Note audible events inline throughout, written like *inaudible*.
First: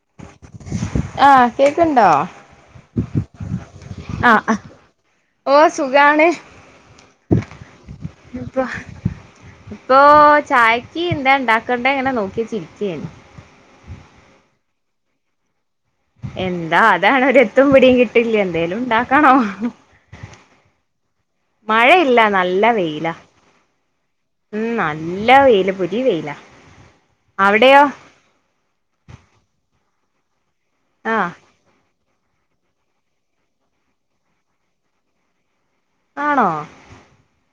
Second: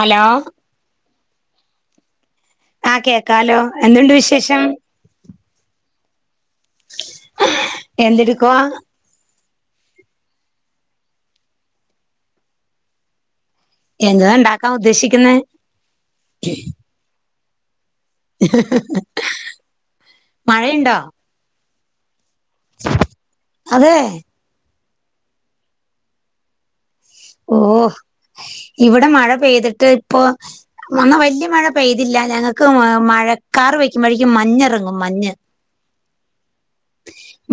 Hello ആ കേക്കണ്ടോ ആഹ കേക്കാലോ എന്തുണ്ട് വിശേഷം സുഖണ് എന്ത്ടുക്ക ഇപ്പൊ ഇപ്പൊ ചായക്ക് എന്താ ഉണ്ടാക്കണ്ട ഇങ്ങനെ നോക്കി ഇരിക്കാണ് എന്താ ഉണ്ടാക്കാം ഉദ്ദേശിക്കുന്ന എന്താ അതാണ് തും പിടി ട്ടില്ല എന്തേലും ഉണ്ടാക്കണോ മഴയുണ്ടോ മഴ ഇല്ല നല്ല വെയില അതെ എല്ലാ വെയില പുരി വെയിലാ ഓ അവിടെയോ ഇവിടെ മഴ പെയ്തിട്ട് ഇപ്പൊ *unintelligible* ആഹ് വലിയ മഴ പെയ ഇതില്ല ഞങ്ങൾക്ക് മഴക്കാർ വയ്ക്കുമ്പോഴേക്കും മഞ്ഞ ഇറങ്ങും മഞ്ഞ് ആണോ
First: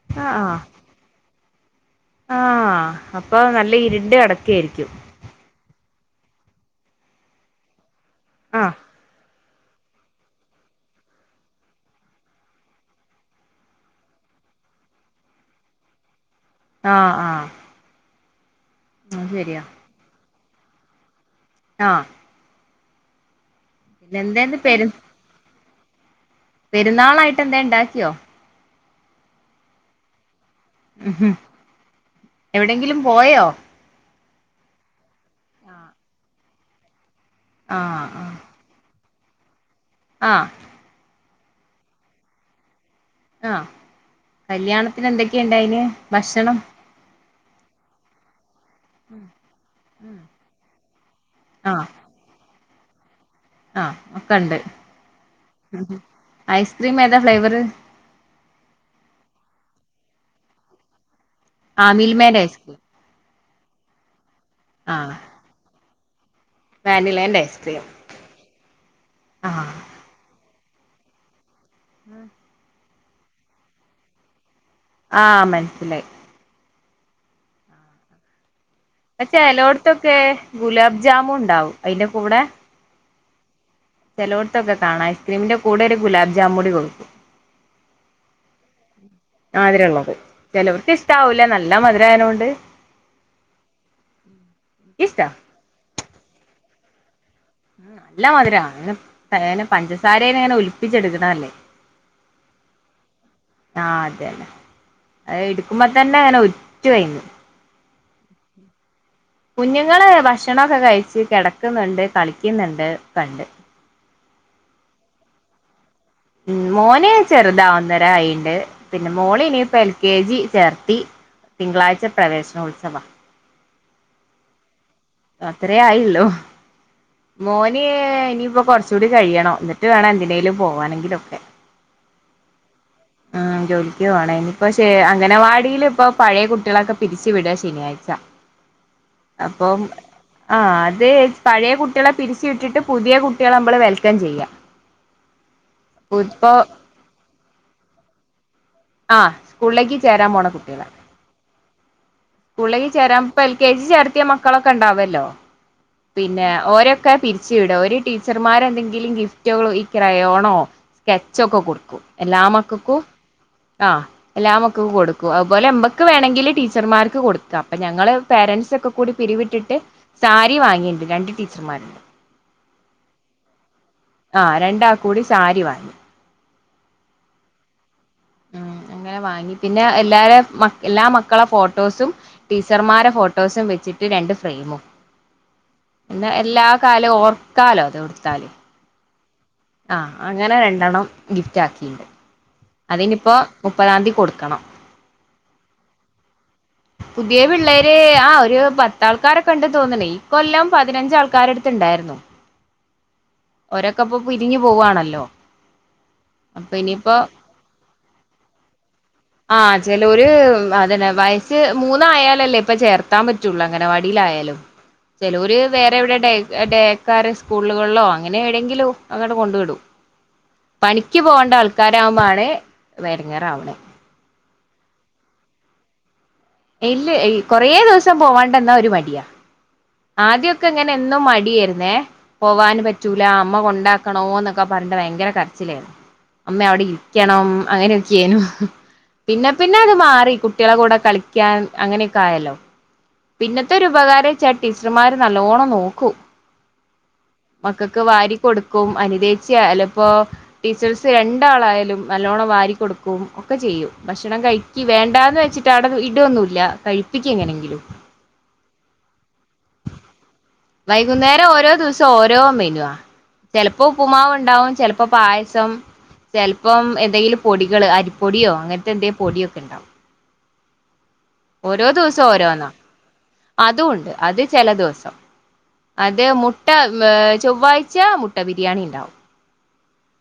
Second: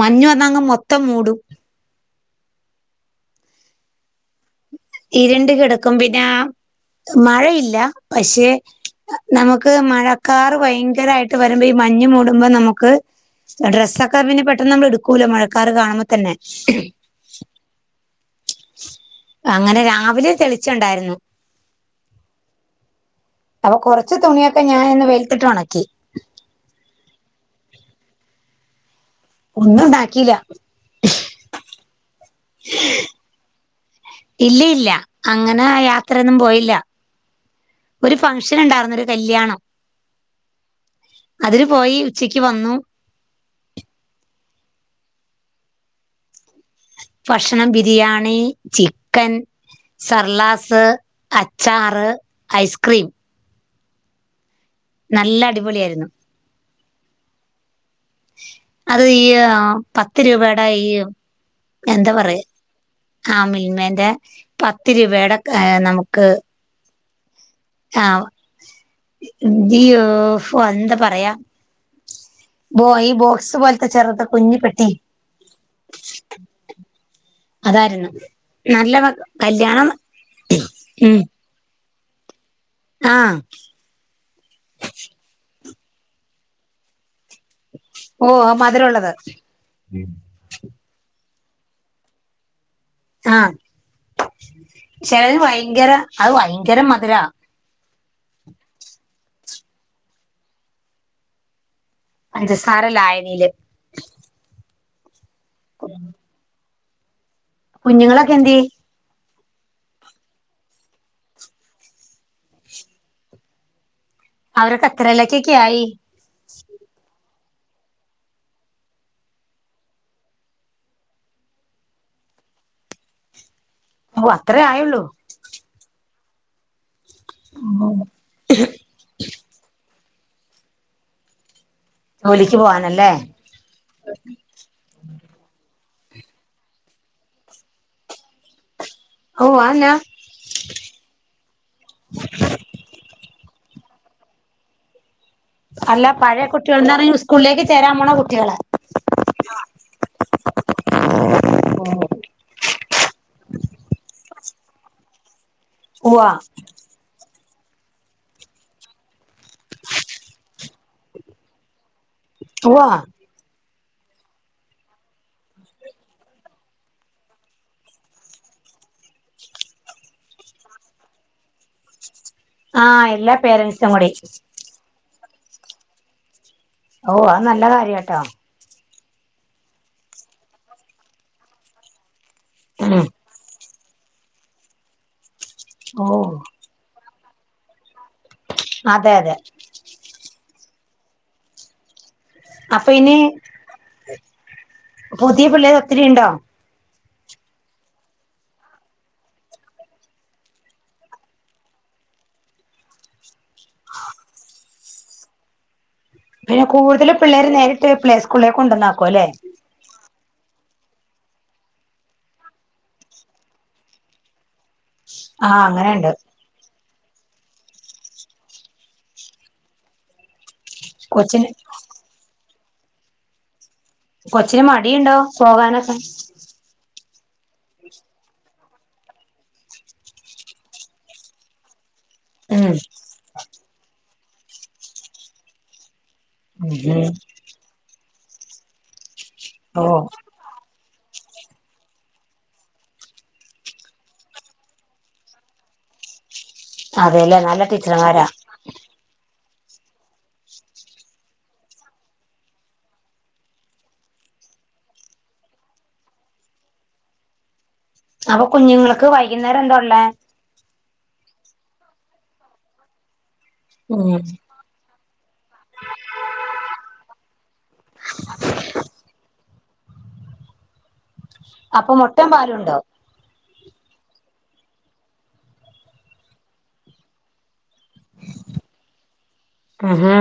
മഞ്ഞു വന്നങ് മൊത്തം മൂടും ആ അപ്പൊ നല്ല ഇരുണ്ട് കെടക്കായിരിക്കും ഇരുണ്ട് കിടക്കും പിന്നെ മഴയില്ല പക്ഷെ ആഹ് നമുക്ക് മഴക്കാർ ഭയങ്കരമായിട്ട് വരുമ്പോ ഈ മഞ്ഞ് മൂടുമ്പോൾ നമുക്ക് ഡ്രസ്സൊക്കെ പിന്നെ പെട്ടെന്ന് നമ്മൾ എടുക്കൂല്ലോ മഴക്കാർ കാണുമ്പോ തന്നെ ആ ആ അങ്ങനെ രാവിലെ തെളി ണ്ടായിരുന്നു ആ അപ്പൊ കുറച്ച് തുണിയൊക്കെ ഞാൻ പെരു ഇന്ന് വെൽത്തിട്ടണ ക്കെ പെരുന്നാളായിട്ട് എന്താ ഇണ്ടാക്കിയോ ഒന്നും ഇണ്ടാക്കിയില്ല ഉ ഹം എവിടെങ്കിലും പോയോ ഇല്ല ഇല്ല അങ്ങനെ ആഹ് യാത്രയന്നും പോയി ഇല്ല ആഹ് ഒരു ആഹ് ഫംഗഷൻ ഉണ്ടാര്ന്ന് കല്യാണം- ആഹ് - അതിന് പോയി ഉച്ചക്ക് വന്നു- ആഹ് കല്യാണത്തിന് എന്തൊക്കെയുണ്ടായിന് ഭക്ഷണം- ഭക്ഷണം ബിരിയാണി- ചിക്കൻ സർലാസ് അച്ചാറ് ഐസ്- ക്രീം- ആ ഒക്കണ്ട്- നല്ല അടിപൊളിയാരുന്നു- ക്രീമേതാ ഫ്ലേവറ്- അത് ഈ യ് പത്ത് രൂപേടെഈ- ആമിൽമേടെ ഐസ് ൽമേടെ- പത്ത് രൂപേടെ ആ നമ്ക്ക് - ക്ക് വാനിലേസ്‌- ആ *unintelligible* പ്പോ എന്താ പറയാ- *inaudible* ബോ ഈ ബോക്സ് പോലത്തെ ചെറുത് കുഞ്ഞി പ്പെ ആ മൻസിലായി അതാര്ന്നു ചെലോട്ത്തൊക്കെ ഗുലാബ് ജാമുണ്ടാവും അയിന്റെ കൂടെ ആ ചെലോടത്തൊക്കെ കാണാം ഐസ്ക്രീമിന്റെ കൂടെ ഒരു ഗുലാബ് ജാമൂടി കൊടുക്കും ഓ ആ മധുരൊള്ളത് ഉം ല്ല നല്ല മധുരായനോണ്ട് ആ എനിക്കിഷ്ടാ ചെലത് ഭയങ്കര അഹ് വയങ്കര മധുരാ മ്മ് നല്ല മധുര ങ്ങനെതേന് പഞ്ചസാരേനെങ്ങനെ ഒലിപ്പിച്ചെടുക്കണല്ലേ പഞ്ചസാര ലായനിയില് ആ അതെന്നെ അയെടുക്കുമ്പോ തന്നെ അങ്ങനെ ഒൽ *unintelligible* കുഞ്ഞുങ്ങളൊക്കെ എന്ത്യെ കുഞ്ഞുങ്ങള് ഭക്ഷണൊക്കെ കഴിച്ച് കെടക്കുന്നുണ്ട് കളിക്കുന്നുണ്ട് ക്ക്ണ്ട് അവരൊക്കെത്രേലെക്കൊക്കെയായി പിൻ മോന് ചെറുതാ ഒന്നര ആയിണ്ട് പിന്നെ മോളിനിയിപ്പോ എൽ കെ ജി ചേർത്തി തിങ്കളാഴ്ച പ്രവേശനോത്സവ ഉവ്വ അത്രേ ആയുള്ളൂ. അത്രേ ആയിള്ളു മോന് ഇനിയിപ്പോ കൊറച്ചൂടി കഴിയണം ട്ട് വേണം എന്തിനേലും പോവാനെങ്കിലൊക്കെ ജോലിക്ക് പോവാൻ ഉം ജോലിക്ക് പോണം ഇനിപ്പഷേ അങ്ങനെ അംഗനവാടി ഇപ്പൊ പഴയ കുട്ടികളൊക്കെ പിരിച്ചു വിടുക ശനിയാഴ്ച ഓ അപ്പം അതെന്നാ ആ അത് പഴയ കുട്ടികളെ പിരിച്ചു വിട്ടിട്ട് പുതിയ കുട്ടികളെ നമ്മള് വൽ ത്തം ചെയ്യ അല്ല പഴയ കുട്ടികളന്റെ സ്കൂളിലേക്ക് ചേരാൻ പോണ കുട്ടികളെ ആ സ്കൂളിലേക്ക് ചേരാൻ പോണ കുട്ടികള സ്കൂളിലേക്ക് ചേരാൻ എൽ കെ ജി ചേർത്തിയ മക്കളൊക്കെ ഉണ്ടാവല്ലോ ഉവ്വാ പിന്നെ ഓരൊക്കെ പിരി ട ഒരു ടീച്ചർമാരെ എന്തെങ്കിലും ഗിഫറ്റ് റ്റ ക്കരയോണോ സ്കെച്ച്ഒക്കെ കൊടുക്കും എല്ലാ ഉവ്വാ മക്കക്കും ആ എല്ലാ മക്കകും കൊടുക്കും അതുപോലെ എമ്പൊക്ക് വേണെങ്കില് ടീച്ചർമാർ കൊടുക്ക അപ്പൊ ഞങ്ങള് പേരന്റ്സ് ഒക്കെ കൂടി പിരിവിട്ടിട്ട് സാരി വാങ്ങിട്ടുണ്ട് രണ്ട് ടീച്ചർമാരുണ്ട് ആഹ എല്ലാ പേരൻസ് ച്ചമ്മടി ആഹ് രണ്ടാൾക്കും കൂടി സാരി വാങ്ങി ഓ അത് നല്ല കാര്യ ട്ട ഉം അങ്ങനെ വാങ്ങി പിന്നെ എല്ലാര മ എല്ലാ മക്കളെ ഫോട്ടോസും ഉം ടീച്ചർമാരെ ഫോട്ടോസും വെച്ചിട്ട് രണ്ട് ഫ്രെയിമും പി ഓ എല്ലാ കാല ഓർക്കാലോ എടുത്താല് അതെ അതെ അ അ അങ്ങനെ രണ്ടെണ്ണം ഗിഫ്റ്റ് ആക്കിണ്ട് അപ്പൊ ഇനി പുതിയ പിള്ള ഒത്തരിണ്ടോ പുതിയ പിള്ളേര് ആ ഒരു പത്താ ആൾക്കാരൊക്കെണ്ട് തോന്നണ ഈ കൊല്ലം പതിനഞ്ചാൾക്കാാരടുത്തുണ്ടായിരുന്നു ഒരൊക്കെപ്പൊ പിരിഞ്ഞു പോവാവാണല്ലോ പിന്നെ കൂടുതല് പിള്ളേര് നേരിട്ട് പ്ലേ സ്കൂളിലേക് കൊണ്ടനക്കോ ല്ലേ ആഹ ചില ഒരു അതന്നെ വയസ് മൂന്നായാലല്ലേ ഇപ്പ ചേർത്താൻ പറ്റുള്ളൂ അഗനെവാടിയിലായാലും ചെലര് ആഹ് വേറെ അങ്ങനെയുണ്ട് എവിടെ ആക്കാര് സ്കൂളുകളിലോ അങ്ങനെ എവിടെയെങ്കിലും അങ്ങട്ട് കൊണ്ട് വിടും പണിക്ക് കൊച്ചിന് പോകേണ്ട ആൾക്കാരാവുബ ആണ് വരങ്ങാറാവനത് കൊച്ചേ മടിയുണ്ടോ പോകാനൊക്കെ ഇല്ല കുറേ ദിവസം പോവാ ണ്ടെന്നാ ഒരു മടിയാ ആദ്യൊക്കെ അങ്ങനെ എന്നും മടിയായിരുന്നേ ഉം പോവാന് പറ്റൂല അമ്മ കൊണ്ടാക്കണോ എന്നൊക്കെ പറഞ്ഞ് ഭയങ്കര കരച്ചിലായിരുന്നു അമ്മ അവിടെ ഉം ഇരിക്കണം അങ്ങനെ അ ചെയെന്നു പിന്നെ പിന്നെ ഓ അത് മാറി കുട്ടികളെ കൂടെ കളിക്കാൻ അങ്ങനെയൊക്കെ ആയല്ലോ പിന്നത്തെരു ഉപകാരം വെച്ചാ ടീച്ചർമാര് നല്ലവോണം നോക്കൂ അതെയല്ലേ നല്ല ടീച്ചർമാരാ യാല ഇപ്പൊ ടീച്ചേഴസ് രണ്ടാളായാലും നല്ലോണം വാരി കൊടുക്കും ഒക്കെ ചെയ്യും ഭക്ഷണം കഴിക്കി വേണ്ടാന്ന് വെച്ചിട്ട് അവിടെ ഇടൊന്നുമല്ല കഴിപ്പിക്ക് എങ്ങനെങ്കിലും അപ്പൊ കുഞ്ഞുങ്ങൾക്ക് വൈകുന്നേരം എന്താ ഉള്ളേ വൈകുന്നേരം ഓരോ ദിവസം ഓരോ മെനുവാ ചിലപ്പോ ഉം ഉപ്പു്മാവ് ഉണ്ടാവും ചിലപ്പോ പായസം ചിലപ്പം എന്തെങ്കിലും പൊടികള് അരിപ്പൊടിയോ അങ്ങനത്തെ എന്തെിലും പൊടിയൊക്കെ ഉണ്ടാവും ഓരോ അപ്പൊ ദിവസം മുട്ടയും പാലും ഓരോന്നാ ഉണ്ടോ അതും ഉണ്ട് അത് ചില ദിവസം അത് മുട്ട ഏർ ചൊവ്വാഴ്ച മുട്ട ബിരിയാണി ഉണ്ടാവും ആ ഹാ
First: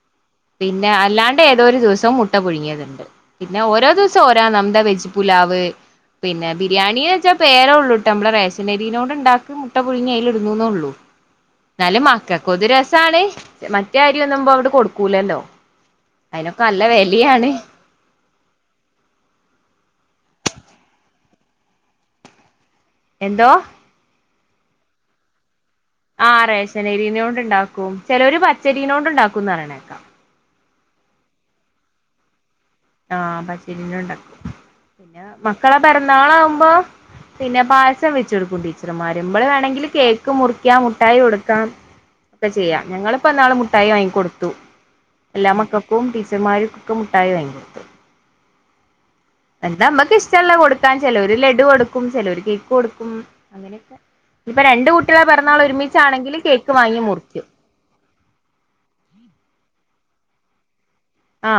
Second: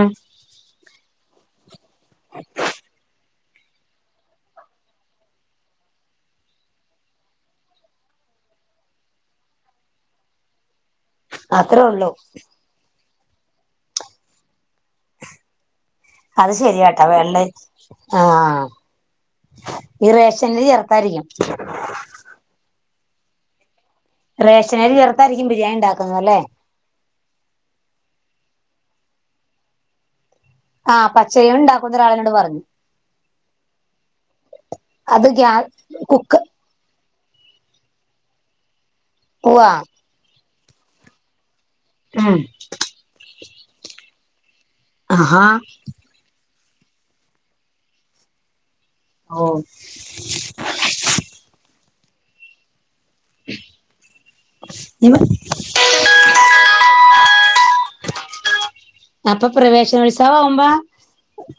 പിന്നെ അല്ലാണ്ട് ഏതോരു ദിവസം മുട്ട പുഴുങ്ങിയത്ണ്ട് പിന്നെ ഓരോ ദിവസം ഓരാ നമ്മുടെ വെജ് പുലാവ് പിന്നെ ബിരിയാണിന്ന് വെച്ചാ പേരേ ഉള്ളു ഇട്ട് നമ്മളുടെ റേഷനരിനോട്ണ്ടാക്കി മുട്ട പുഴുങ്ങിയ അതിൽ ഇടുന്നൂന്നേ ഉള്ളു അത്രേ എന്നാലും ഉള്ളൂ മക്കൾക്ക് ഒരു രസാണ് മറ്റ അരി ഒന്നുമ്പോ അവിടെ കൊടുക്കും അത് ശരിയാട്ടാ വെള്ള വിലയാണ് ആ ആ. ഈ റേഷനരി ചേർത്താരിക്കും എന്തോ റേഷനരി ചേർത്തായിരിക്കും ബി രിയാണി ആ റേഷനരിനൊണ്ട് ഉണ്ടാക്കും. ചെലൊര് പച്ച ച്ചരിനോണ്ട് ഉണ്ടാക്കുംന്ന് പ റയണേക്കാം ആ പച്ചരി ഉണ്ടാക്കുന്ന ഒരാളിനോട് പറഞ്ഞു ആ പച്ചരിനോട് ഉണ്ടാക്കും. പിന്നെ അത് ഗ്യാ മക്കളെ കുക്ക് പിറന്നാളാവുമ്പോ പിന്നെ പായസം വെച്ചെടുക്കണ്ടി വന്മാര് മ്മള് ഉവ്വാ വേണമെങ്കിൽ കേക്ക് മുറി ക്യാ മുട്ടായി കൊടുക്കാം ഉം ഒക്കെ ചെയ്യാം ഞങ്ങളിപ്പോ ഇന്നാള് മുട്ടായി വാങ്ങിക്കൊടുത്തു ആഹാ എല്ലാ മക്കൾക്കും ടീച്ചർമാരും ക്ക് മുട്ടായി വാങ്ങി കൊ ഓ ന്താ മ്മക്ക് ഇഷ്ടല്ല കൊടുക്കാൻ ചെലോര് ലഡു കൊടു ചെലോര് കേക്ക് കൊടു മ് അങ്ങനൊക്കെ ഇപ്പൊ രണ്ട് കുട്ടികളെ പിറന്നാൾ ഒരുമിച്ചാണെങ്കിൽ കേക്ക് വാങ്ങി മുറിക്കും ഷനോത്സവം ആവുമ്പം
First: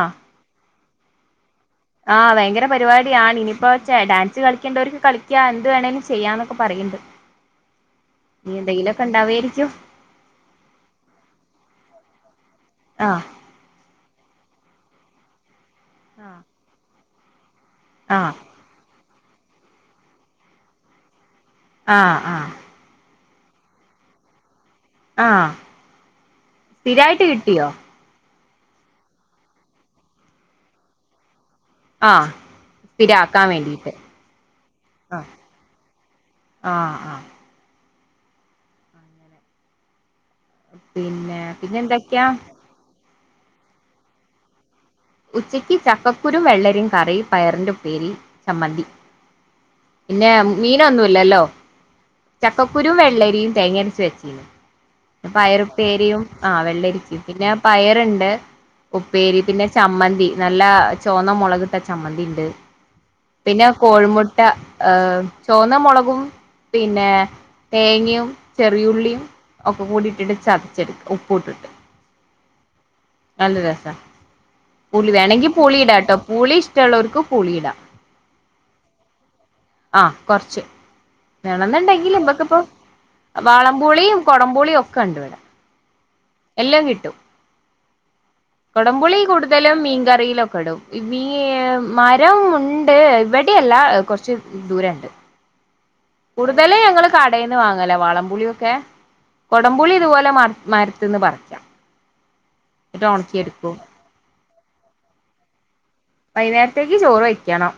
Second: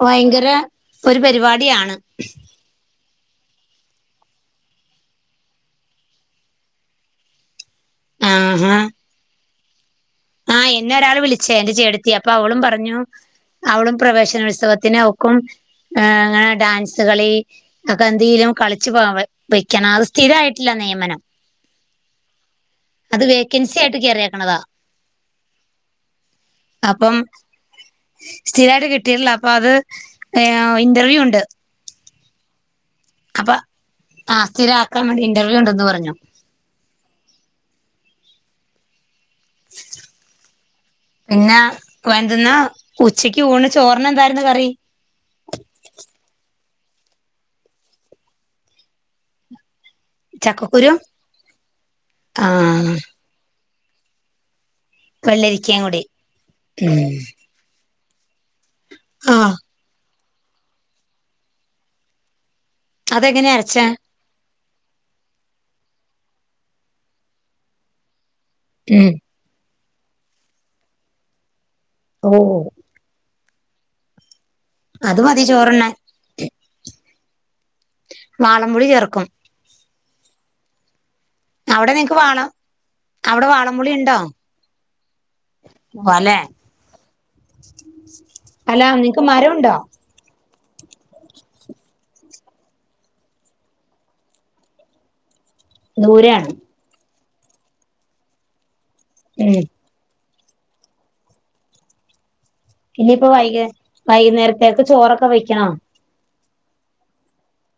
ഭയങ്കര ഒരു പരിപാടി ആ ഭയങ്കര പരിപാടിയാണ് ഇനി ഇപ്പൊ ഡാൻസ് കളിക്കണ്ടവർക്ക് കളിക്കാ എന്ത് വേണേങ്കിലും ചെയ്യാന്നൊക്കെ പറയണ്ട് നി ആഹാ എന്തെങ്കിലുംക്കെ ഇണ്ടാവേയിരിക്കും ആഹ് എന്ന ഒരാൾ വിളിച്ചേ എന്റെ ചേടത്തി അ അപ്പ അവളും പറഞ്ഞു ആഹ് അവളും പ്രവേശനോൽ ത്സവത്തിനൊക്കും ആ *unintelligible* ഡാൻസ് ച്ച കളി ആഹ് *unintelligible* കളിച്ച് *unintelligible* വയ്ക്കണം അത് സ്ഥിരായിട്ടില്ല നിയമനം ആ ആ അത് വേക്കൻസി ആയിട്ട് കേറിയേക്കണതാ ആ അപ്പം സ്ഥിരായിട്ട് കിട്ടിയോ സ്ഥിരായിട്ട് കിട്ടിട്ടില്ല അപ്പൊ അത് ഇന്റർവ്യൂ ഉണ്ട് ആ അപ്പൊ ആ സ്ഥിര ആക്കാൻ വേണ്ടി ആഹ് ഇന്റർവ്യൂ ഉണ്ടെന്ന് പറഞ്ഞു ആഹ് ആഹ് *unintelligible* പിന്നെ പിന്നെ എന്തൊക്കെയാ വേണ്ടുന്ന ഉച്ചക്ക് ഊണ് ചോർന്ന് എന്തായിരുന്നു കറി ഉച്ചയ്ക്ക് ചക്കക്കുരു വെള്ളരിയും കറി പയറിന്റെ ഉപേരി ചമ്മന്തി പിന്നെ ചക്കക്കുരും മീനൊന്നുല്ലല്ലോ ആ ചക്കക്കുരും വെള്ളരിയും തേങ്ങരച്ച് വെചീന്നു വെള്ളരിക്കയും കൂടി പയറുപ്പേരിയും ആ വെള്ള ഉം രിക്കി പിന്നെ പയറു ണ് ആ ഉപ്പേരി പിന്നെ ചമ്മന്തി നല്ല ചുവന്ന മുളകിട്ട ചമ്മന്തിണ്ട്. അതെങ്ങനെ പിന്നെ അരച്ച കോഴിമുട്ട ഏ ചുവന്ന മുള ഓ പിന്നെ തേങ്ങയും ഉം ചെറിയുള്ളിയും ഒ ഉപ്പ കൂടിയിട്ടിട്ട് ചതച്ചെടുക്ക ഉപ്പ് ഇട്ടിട്ട്. ഓ നല്ല രസ. പുളി അത് മതി വേണങ്കി പുളി ചോറുണ്ണാൻ ഇടാട്ടോ, പുളി ഇഷ്ടമുള്ളവർക്ക് പുളിയിടാം. വാളംപുളി ചേർക്കും. ആ കൊറച്ച്. അവിടെ വേണെന്നുണ്ടെങ്കിൽ നിങ്ങക്ക് വാളം ഇമക്കിപ്പ അവിടെ വാളംപുളി ഉണ്ടോ വാളംപുളിയും കുടംപുളിയും ഒക്കെ ഉണ്ടിവിടെ. അല്ലെ എല്ലാം കിട്ടും. അല്ല കൊടംപുളി നിങ്ങക്ക് മരം ഉണ്ടോ കൂടുതലും മീൻകറിയിലൊ ഒ ക്കെയിടും. *unintelligible* *unintelligible* ഉണ്ട് ഇവിടെല്ല കുറച്ച് ദൂര ഇണ്ട് ദൂരെയാണ് കൂടുതൽ ഞങ്ങൾ കടേന്ന് വാങ്ങലാ വാളംപുളിയൊക്കെ ഉം കൊടംപുളി ഇതുപോലെ മാ മരത്ത്ന്ന് പറിക്കാം. എന്നിട്ട് ഇനിയിപ്പ വൈക ഒണക്കിയെടുക്കും വൈകുന്നേര ത്തേക്ക് ചോറൊക്കെ വെക്കണോ? വൈന്നേരത്തേക്ക് ചോറ് വെക്കണം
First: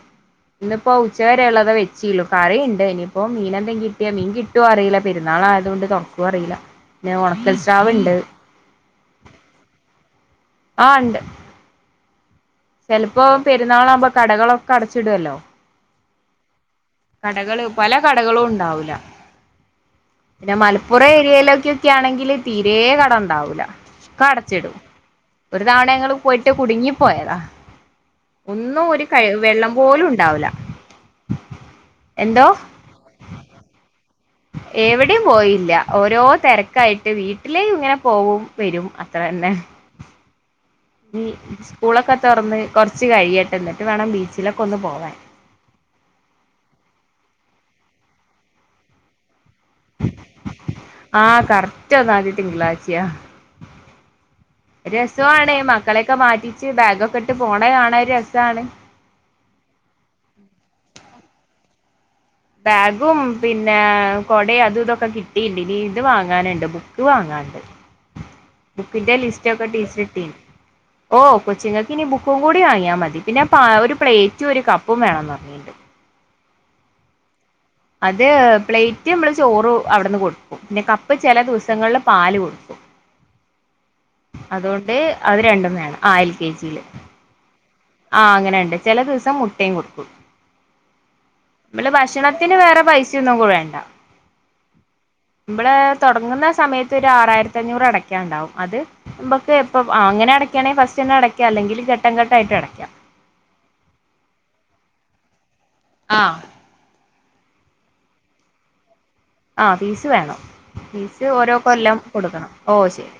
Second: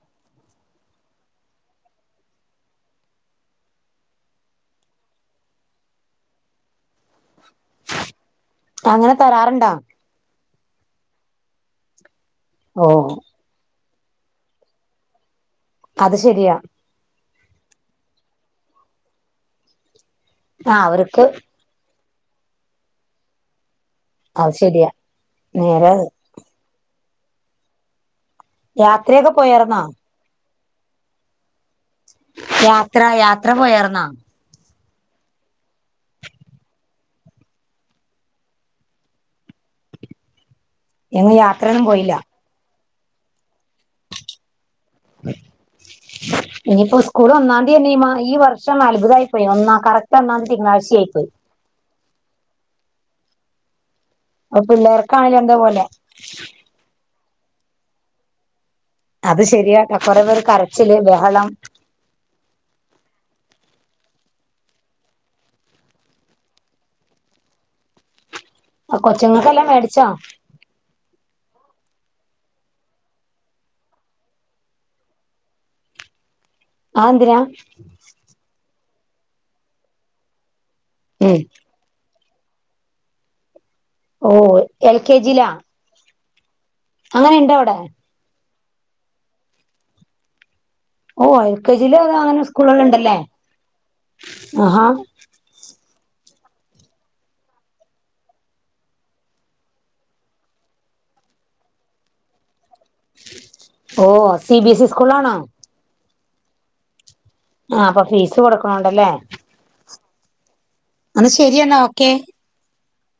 ന്ന് പ്പോ ഉച്ചവരെ ഉള്ളതെ വെച്ചീള്ളൂ. കറീണ്ട് ഇനിയിപ്പോ മീനെന്തേ കിട്ടിയാ മീൻ കിട്ടോ അറിയില്ല പെരുന്നാൾ ആയതോണ്ട് തുറക്കോ അറീല്ല പിന്നെ ഉണക് അങ്ങനെ തരാറുണ്ടാ? ആ ണ്ട്. ഓ ചെലപ്പോ പെരു ന്നാളാവുമ്പൊ കടകളൊക്കെ അടച്ചിടൊല്ലോ. അത് ശെരിയാ കടകള് പല കടകളും ഉണ്ടാവൂല. പിന്നെ ആ മലപ്പുറം അവർക്ക് ഏരിയയിലൊക്കെക്കാണെങ്കി ല് തീരെ കടണ്ടാവൂല. ഒക്കെ അത് അടച്ചിടും. ശരിയാ ഒരു തവണ നേരാ അത് ഞങ്ങൾ പോയിട്ട് കുടുങ്ങി പോയതാ ഒന്നും ഒരു കൈ യാത്രയൊക്കെ വെള്ളം പോയാർന്നോ പോലും ഉണ്ടാവൂല. എന്തോ യാത്ര യാത്ര പോയർന്നാ എവിടിം പോയില്ല ഓരോ തിരക്കായിട്ട് വീട്ടിലേ ഇങ്ങനെ പോ വും വരും അത്ര തന്നെ മ് ഞങ്ങൾ യാത്രയൊന്നും പോയില്ല സ്കൂളൊക്കെ തൊറന്ന് കുറച്ച് കഴയിയട്ടെ എന്നിട്ട് വേണം ബീച്ചിലൊക്കെ ഒന്ന് പോവാൻ ഇനിയിപ്പോ സ്കൂൾ ഒന്നാം ന്തി തന്നെ‌ ഈ വർഷം അ ത്ഭുതമായി പോയി ഒന്നാ കറക്റ്റ് ഒന്നാംന്തി തിങ്കളാഴ്ച ആയി പോയി സ്യ അപ്പൊ പിള്ളേർക്കാണെലും രസമാണ് എന്തോ പോലെ മക്കളെയൊക്കെ മാറ്റിച്ച് ബാഗൊക്കെ ഇട് ഇട്ട് പോണ കാണാൻ രസാണ് അത് ശരിയാട്ട കൊറെ പേര് കരച്ചില് ബഹളം ബാഗും പിന്നെ കൊടയും അതും ഇതൊക്കെ കിട്ടിയിട്ടിണ്ട് ഇനി ഇത് വാങ്ങാനുണ്ട് ബുക്ക് വാങ്ങാനുണ്ട് ആ ബുക്കിന്റെ കൊച്ചുങ്ങൾക്കെല്ലാം ലിസ്റ്റൊക്കെ ടീച്ചർ മേടിച്ചോ ഇട്ടിനി ഓ കൊച്ചുങ്ങൾക്കിനി ബുക്കും കൂടി വാങ്ങിയാ മതി പിന്നെ ഒരു പ്ലേറ്റും ഒരു കപ്പും വേണംന്ന് പറഞ്ഞിട്ടിണ്ട് ആന്തിനാ പ്ലേറ്റ് നമ്മൾ ചോറ് അവിടുന്ന് കൊടുക്കും പിന്നെ കപ്പ് ചില ഉം ദിവസങ്ങളിൽ പാല് കൊടുക്കും ഓ അതുകൊണ്ട് എൽ കെ ജി അത് ലാ? രണ്ടും ആ എൽ കെ ജി യിൽ അങ്ങനെ ഇണ്ട് അവിടെ ആഹ അങ്ങനെ ചില ദിവസം മുട്ടയും കൊടുക്കും ഓ എൽ കെ ജി നമ്മള് ലും അ അങ്ങനെ ഭക്ഷണത്തിന് സ്കൂൾ കൾ വേറെ ഉണ്ടല്ലേ പൈസയൊന്നും വേണ്ട ആഹാ തൊടങ്ങുന്ന സമയത്ത് ഒരു ആറായിരത്തി അഞ്ഞൂറ് അടയ്ക്കാൻ ഉണ്ടാവും അത് നമുക്ക് എപ്പോ അ അങ്ങനെ അടക്കയാണെങ്കിൽ ഫസ്റ്റ് തന്നെ അടക്കാം അല്ലെങ്കിൽ ഘട്ടംഘട്ടാ യിട്ട് അടയ്ക്കാം ഓ സി ബി എസ് സി സ്കൂളിലാണോ ആ ആ അപ്പൊ ഫീസ് കൊടുക്കണോണ്ടല്ലേ ആഹ ഫീസ് വേണം ഫീസ് എന്നാ ഓരോ ശരിയെന്നാ കൊല്ലാം ഓക്കെ കൊടുക്കണം ഓ ശരി